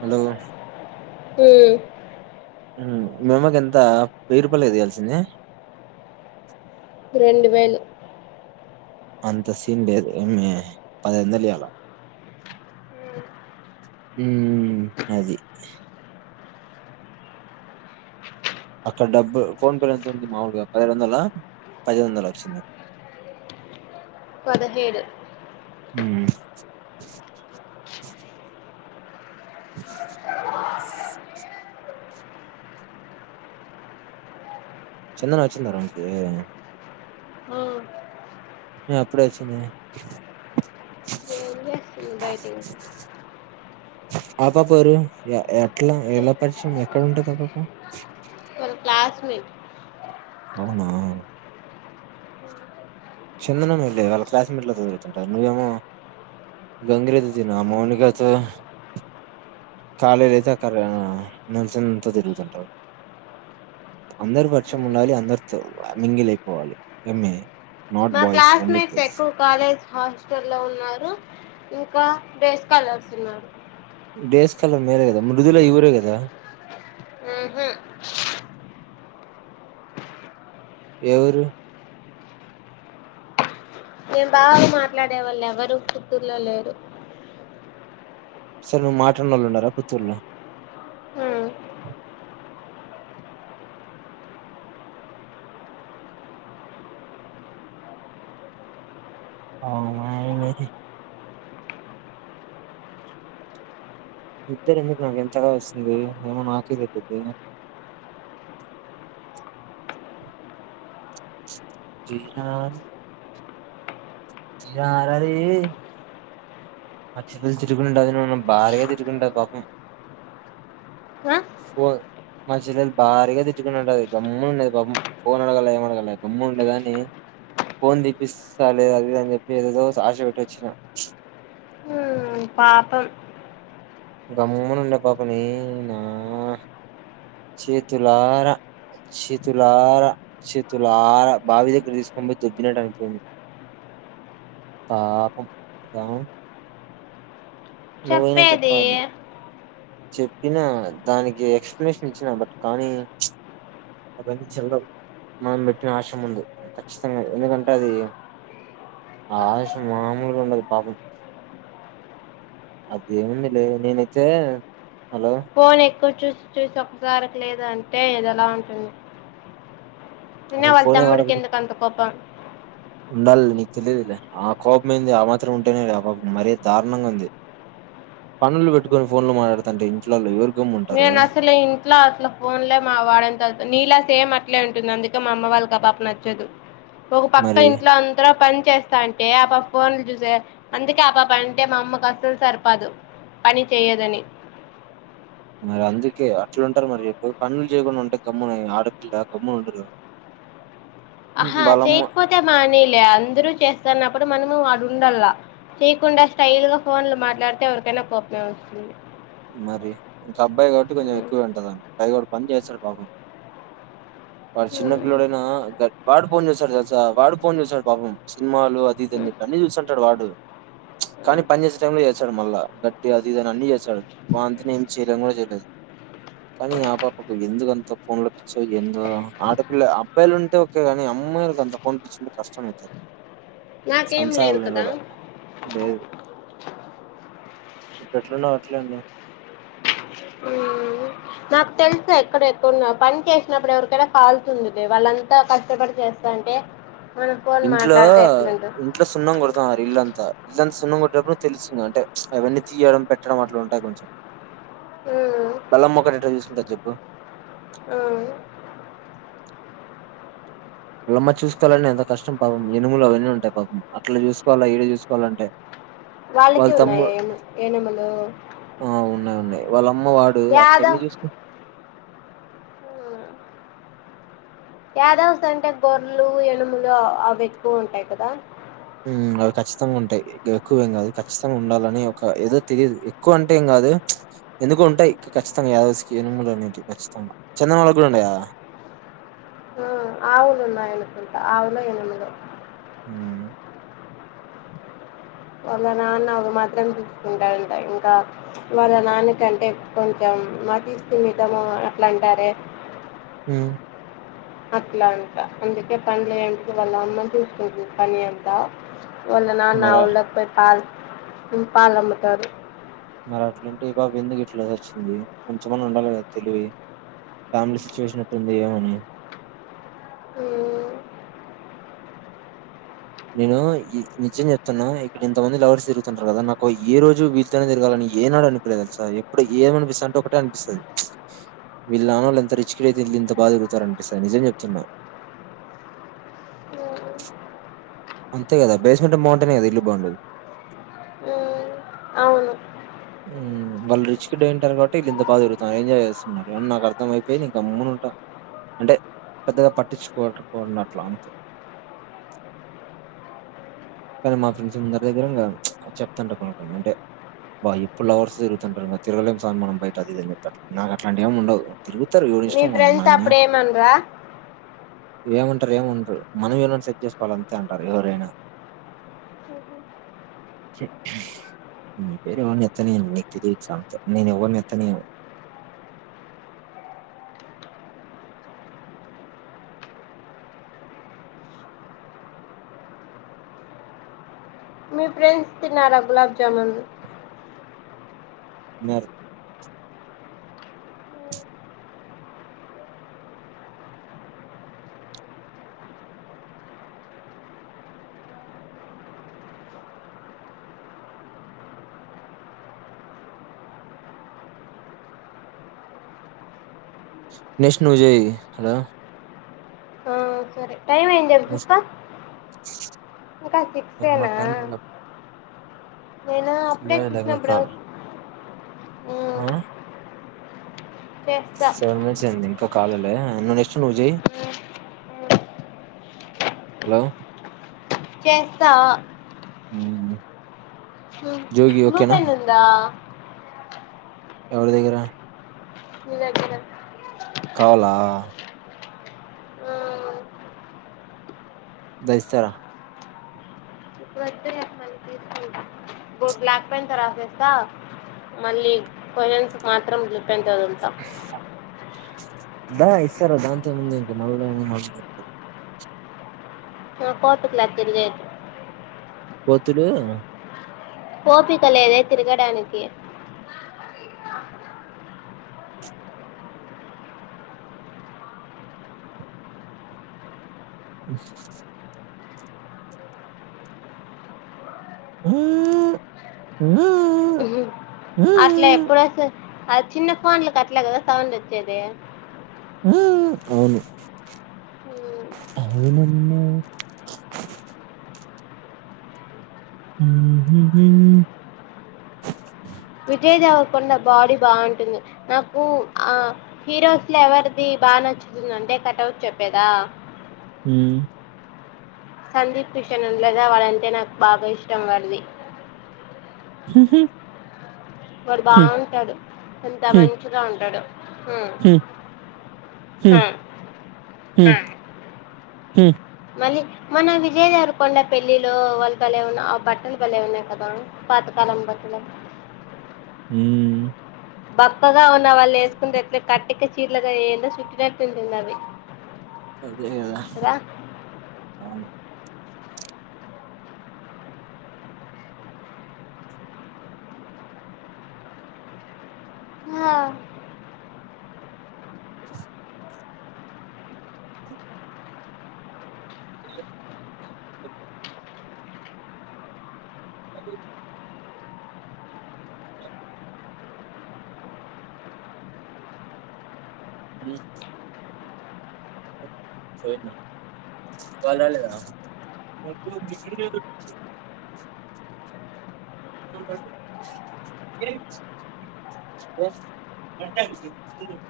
Hello మ్మ్ మ్మ్ మా అమ్మకి ఎంత వేయి రూపాయలే గద ఇయాల్సింది రెండు వేలు అంత సీన్ లేదు ఎమి పదైదు వందలు ఇయ్యాల మ్మ్ అది అక్కడ డబ్బు ఫోన్ పే లో ఎంత ఉంది మాముూలుగా పదైదు వందల పది వందల వచ్చింది పదహేడు మ్మ్ చందన వచ్చింద రూమ్ కి ఏం అప్పుడే వచ్చింది మ్మ్ బయటికి [unintelligible] ఆ పాప ఎవ్వరు యా ఎ ఎట్లా ఎలా పరిచయం ఎక్కగుంటది ఆ పాప హస్మి అవునా చందన మేలే వాళ్ళ క్లాస్మేట్ లో తిరుగుతుంటారు నువ్వేమో గంగిరెద్దు ల ఆ మౌనికతో కాలేజ్ అయితే ఉంటే అక్కడ [unintelligible] సందంత తిరుగుతుంటావు అందరు పరిచయం ఉండాలి అందరితో మింగిలి అయిపోవలి ఏమి మా క్లాస్ మేట్స్ ఎక్కువ కాలేజ్ హాస్టలో ఉన్నారు ఇంకా డేస్ కాలర్స్ ఉన్నారు డేస్ కాలర్ మీరే కదా మృదుల ఈఊరే కదా ఊహు ఏ ఊరు నేన్ బాగ మాట్లాడే వాళ్ళు ఎవరు పుత్తూర్లో లేరు అసలు నువ్వు మాట్లనోళ్లు ఉన్నార పుత్తూర్లో హ్మ్. అవునా ఎంలే తీ నిద్దరెందుకు నాక్ ఇంతగా వస్తుంది ఏమో నాకే తెలిదే [unintelligible] నాధ్ ఇ ఆరాది మా చెల్లలు తిట్టుకునటది అదిన్న భారీగా తిట్టుకుంటది పాపం ఆ? ఫో మా చెల్లలు భారీగా తిట్టుకునూటది అది గమ్ ఉండేది పాపం ఫోన్ అడగాల ఏమ అడగాల గమ్ము ఉండేదాని ఫోన్ దిప్పిస్తా లేదా అదిఇది అని చెప్పేసి ఆశ పెట్టేసి వచ్చిన ఊ పాపం గమ్మునుండే పాపని నా చేతులార చితులార చితులార బావి దగ్గర తీసుకొని పోయి దొబ్బినట్టు అయిపోంది. పాపం ఆ చెప్పేది చెప్పిన దానికి ఎక్సప్లనేషన్ ఇచ్చిన బట్ కానీ చెవులొ మనం పెట్టిన ఆశయం ముందు ఖచ్చితం ఎందుకంటే అది ఆ ఆశ మామూలుగా ఉండదు పాపం అది ఏముంది లేదు నేనైతే హలో ఫోన్ చూసి చూసి చూసి ఒకసారికి లేదా అంటే ఇది ఎలా ఉంటుంది. ఉన్న అసలు వాళ్ళ ఫోనే తమ్ముడి వాడకు కెందుకు అంత కోపం ఉండాలి నీకు తెలియదు లె ఆ కోపం ఏంది ఆ మాత్రం ఉంటేనే ఆ కోం మరే దారుణంగా ఉంది. పనులు పెట్టుకొని ఫోన్ లో మాట్లాడుతాంటే ఇంట్లోలో ఎవరి నేను అసలె ఇంట్ల అసలు ఫోన్లే మా వాడేంత నీలే సేమ్ అట్లే ఉంటుంది అందుకే మా అమ్మ వాళ్ళకు ఆ పాప నచ్చదు. ఒక పక్క మరి ఇంట్ల అంతర పం చేస్తా అంటే ఆపప ఫోన్లు చూసె అందుకే ఆపాప పని అంటే మా అమ్మకు అస్సలు సరిపాదు పని చేయదని మరి అందుకే అట్ల ఉంటరు మరి పనులు చేయకుండా ఉంటే గమ్మున ఆడపిల్ల గమ్మున ఉండరు. ఆహా వాళ్ళమ్మ చేయకపోతే మానేయిలే అందరూ చేస్తన్నప్పుడు మనము వాడు ఉండల్లా చేయకుండా స్టైలు గా ఫోన్లు మాట్లాడితే ఎవరికైనా కోపమే వస్తుంది. మరి ఇంకాబ్ అబ్బాయి కాబట్టి కొంచెం ఎక్కువే ఉంటది పైగా వాడు పని చేస్తాడు పాపం వాడు చిన్నపిల్లోడైనా గ వాడు ఫోన్ చేస్తాడు తెలుసా వాడు ఫోన్ చూస్తాడు పాపం సినిమాలు అది ఇదని ఇ అన్ని చూస్తుంటాడు. వాడు కానీ పని చేసే టై లో చేసాడు మళ్ళా గట్టి అది ఇదని అన్ని చేస్తాడు వా అంతనే ఏమి చేయడం కూడా చేయలేదు కానీ ఆ పాపకు ఎందుకంత ఫోన్ లో పిచ్చో ఏందో ఆడపిల్ల అబ్బాయిలు ఉంటే ఒకే కాని అమ్మాయిలకు అంత ఫోన్ పిచ్చుంటే కష్టం అవుతుంది. నాకేం లేదు కదా లేదు ఇప్పుడు ఎట్లున్నావో అట్లే ఉండు. హు నాక్ తెలుసె ఎక్కడ ఎక్కడున్నా పని చేసినప్పుడు ఎవరికైనా కాల్సి ఉందిదె వాళ్ళంతా కష్టపడి చేస్తాంటే మనం ఫోన్ ఇంట్లో మాట్లాడితే ఎట్లుంటది ఇంట్లో సున్నం కొడతాన్నారు ఇళ్లంతా ఇళ్లంతా సున్నం కొట్టేటప్పుడు తెలుసు అంటే అవన్నీ తీయడం పెట్టడం అట్లు ఉంటాయి కొంచెం ఊ వల్ల అమ్మ కి చెప్పు. [unintelligible] మ్మ్ ల్లమ్మ చూసుకోవాలంటే ఎంత కష్టం పాపం ఎనుములు అవన్నీ ఉంటాయి పాపం అట్ల చూసుకోవాలి ఈడ చూసుకోవాలంటే వాళ్ళ వాళ్ళకె ఉన్నాయి తమ్ముడు ఏనుము ఏనములు వళం అమ్మ వాడు అట్లన్నీ చూసుకు ఉమ్, యాదవ్స్ అంటే గొర్లు ఎనుములు అవి ఎక్కువ ఉంటయ్ కదా అవి ఖచ్చితంగా ఉంటాయి. ఎక్కువేం కాదు ఖచ్చితంగా ఉండాలని ఒక ఏదో తెలియదు ఎక్కువంటే ఏం కాదు ఎందుకు ఉంటాయి. ఖచ్చితంగా యాదవ్స్ కి ఎనుములు అనేవి ఖచ్చితంగా చందన వాళ్ళకి కూడా ఉన్నాయ ఆవులున్నాయి అనుకుంటా ఆవులో ఎనుములో ఉ వాళ్ళ నాన్న అవి మాత్రం చూసుకుంటాడంట ఇంకా వాళ్ళ నాన్న కంటే కొంచెం మతిస్థిమితము అట్లా అంటారే హ్మ్ అట్లాంటా అందుకే పని లేనపుడు వళ్ళమ్మ చూస్కూంటుంది పనియంతా వాళ్ళ నాన్న మర ఆవుళ్ళోకి పోయి పాల్ హ్మ్ పాలు అమ్ముతారు మరి అట్లుంటే ఈ పాప ఎందుకు ఇట్లా చచ్చింది కొంచెమన్నా ఉండాలి కదా తెలివి ఫ్యామిలీ సిచ్యువేషన్ ఎట్లుంది ఏమని నేను గీ నిజం చెప్తున్నా ఇక్కడ ఇంతమంది లవర్స్ తిరుతుంటారు కదా నాకు ఏ రోజు వీళ్ళతోనే తిరగాలని ఏనాడు అనిపియ్యలే తెల్సా ఎప్పుడు ఏం అనిపిస్తాంటే ఒకటే అనిపిస్తుంది వీళ్ళ నాన్నఒళ్లు ఎంత రిచ్కిడ్ అయితే వీళ్ళు ఇంత బాగా తిరుగుతారు అనిపిస్తది నిజం చెప్తున్నా అంతే కదా బేస్మెంటం బాగుంటేనే కదా ఇల్లు బాగుండేది అవును ఉమ్ వాళ్ళు రిచ్కిడ్ అయింటారు కాబట్టి వీళ్ళు ఇంత బాగా తిరుగుతారు ఎంజాయ్ చేస్తున్నారు అని నాకు అర్ధం అయిపోయి నేను గమ్మనుంటా అంటే పెద్దగా పట్టించుకోన్నట్ల అంతే కానీ మా ఫ్రెండ్స్ ముందరి దగ్గర ఇంకా ప్చ్ చెప్తాంట పాపం అంటే బా ఇప్పుడు లవర్స్ తరుగుతుంటారు తిరగలేం స్వామి మనం బయట అది ఇది అని చెప్తాంటే నాకు అట్లాంటివి ఏమి ఉండవ్ తిరుగు మీ ఫ్రెండ్స్ అప్పుడు ఏమ్ ఆన్ డ్రా ఏమంటారు ఏమనరు మనమే ఎవరినన్నా సెట్ చేసుకోవాలి అంతే అంటారు ఎవరైనా వేరే ఎవ్వరిని ఎత్తన నియ్యను నిక్కీ దీన్ సమాతే నేను ఎవరిని ఎత్తనియ్యను మీ ఫ్రెండ్స్ తిన్నారా గులాబ్ జామున్ నర్‌ నెక్స్ట్ నువ్వు చెయ్ హలో ఆ సరే టైం అయ్యింది జల్ నెక్స్ట్ చూస్కో ఇంకా మా సిక్సేనా టైం నేనా అప్పుడే లేదు లేదు ఇంకా చూసినప్పుడో కాల్ ఆ చేస్తా సెవెన్ మినిట్స్ అయింది ఇంకా కాల లేండే నువ్ నెక్స్ట్ నువ్ జేయ్ మ్మ్, మ్మ్, హలో చేస్తా ఆ హ్మ్ బ్లూ పెన్ ఉందా ఎవడి దగ్గర నీ దగ్గర కావల మ్మ్. ద ఇస్తారా బో బ్లాక్ పెన్‌ తో రాసేస్తా మళ్ళీ పోయంస్ కి మాత్రం పెన్ తో అదంతా దా ఇస్తారా దాంతోఏముంది ఇంకా మళ్ళా ఏమో ఉంట [unintelligible] పోతులూఆ ఒపికలేదే తిరగడానికి హుమ్ హుమ్ అట్లా ఎప్పుడు వస్ అది చిన్న పోన్ల కట్లేకదా సౌండ్ వచ్చేది. [inaudible] హుమ్ అవును ఉమ్, అవునమ్మా హుమ్ [inaudible] విజయ్ దేవరకుండ బాడీ బాగుంటుంది. నాకు ఆ హీరోస్ లో ఎవరిది బాగా నచ్చుతుంది అంటే, కటఅవ్ట్ చెప్పేదా. హుమ్ సందీప్ కిషన్ ఉన్ లేదా వాళ్ళంటే నాకు బాగా ఇష్టం వాడిది ఉహు వాడు బాగుంటాడు. ఎంత మంచిగా ఉంటాడు. హుమ్ హుమ్ హుమ్ హుమ్ మళ్ళీ మన విజయదేవరకొండ పెళ్ళిలో వాళ్ళు బలే ఉన్న ఆ బట్టలు బలే ఉన్నాయి కదా. పాతకాలం బట్టలు ఊ బపస్ ఉన్న వాళ్ళు వేసుకుంటే ఎట్లు కిచ్ చీర్లకాయ ఎ సుటి తంత నవవి అది రా అవును హా [inaudible] అదే హుమ్ పోయిన వాళ్లు రాలేద పొద్దున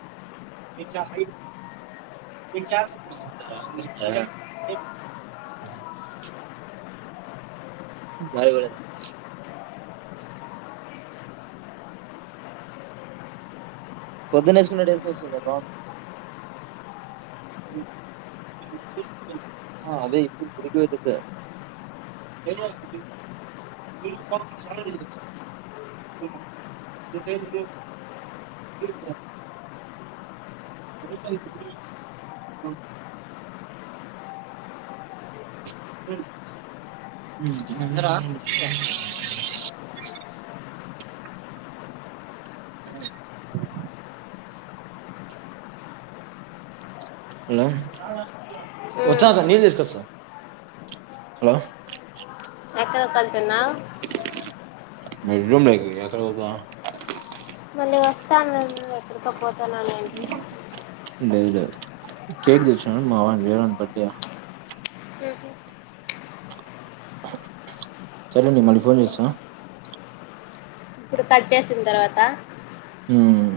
బడి పోలేదా పొద్దున్న వేసుకున్నట్టు వేసుకోవచ్చు కదా బ్రో ఆ అదే ఇప్పుడు గుడికి పోయేటప్పుడు అన్నార అ హలో హ్మ్. వచ్చన నీళ్లు తీసుకొస్తా హలో ఎక్క కల్ సనా బెడ్ రూమ్ లోకి ఎక్కడ పోతా మళ్ళీ వస్తాను నే ఎక్కడికో పోతాను అంటివి లేదు లేదు కేక్ తెచ్చన్ మా వాని వేరే వాని బర్త్డె సరే అండి మళ్ళీ ఫోన్ చేస్తా ఇప్పుడు కట్చేసిన తర్వాత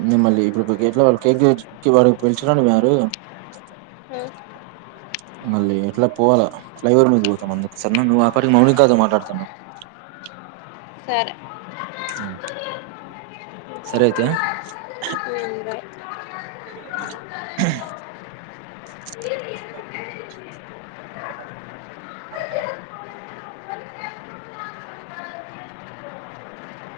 నేను మళ్ళీ ఇప్పుడు కేట్లా వాళ్ళ కేక్ వాడికి పిలచకరానికి పోయారు. హ్మ్. మళ్ళీ ఎట్లా పోవాలా ఫ్లైఓర్ మీద పోతాన్నా అందుకు. సరేనా నువ్వు ఆపరికి మౌనిక తో మాట్లాడుతుండు. సరే ఉ సరే అయితె. హ్మ్. బాయ్. అవునా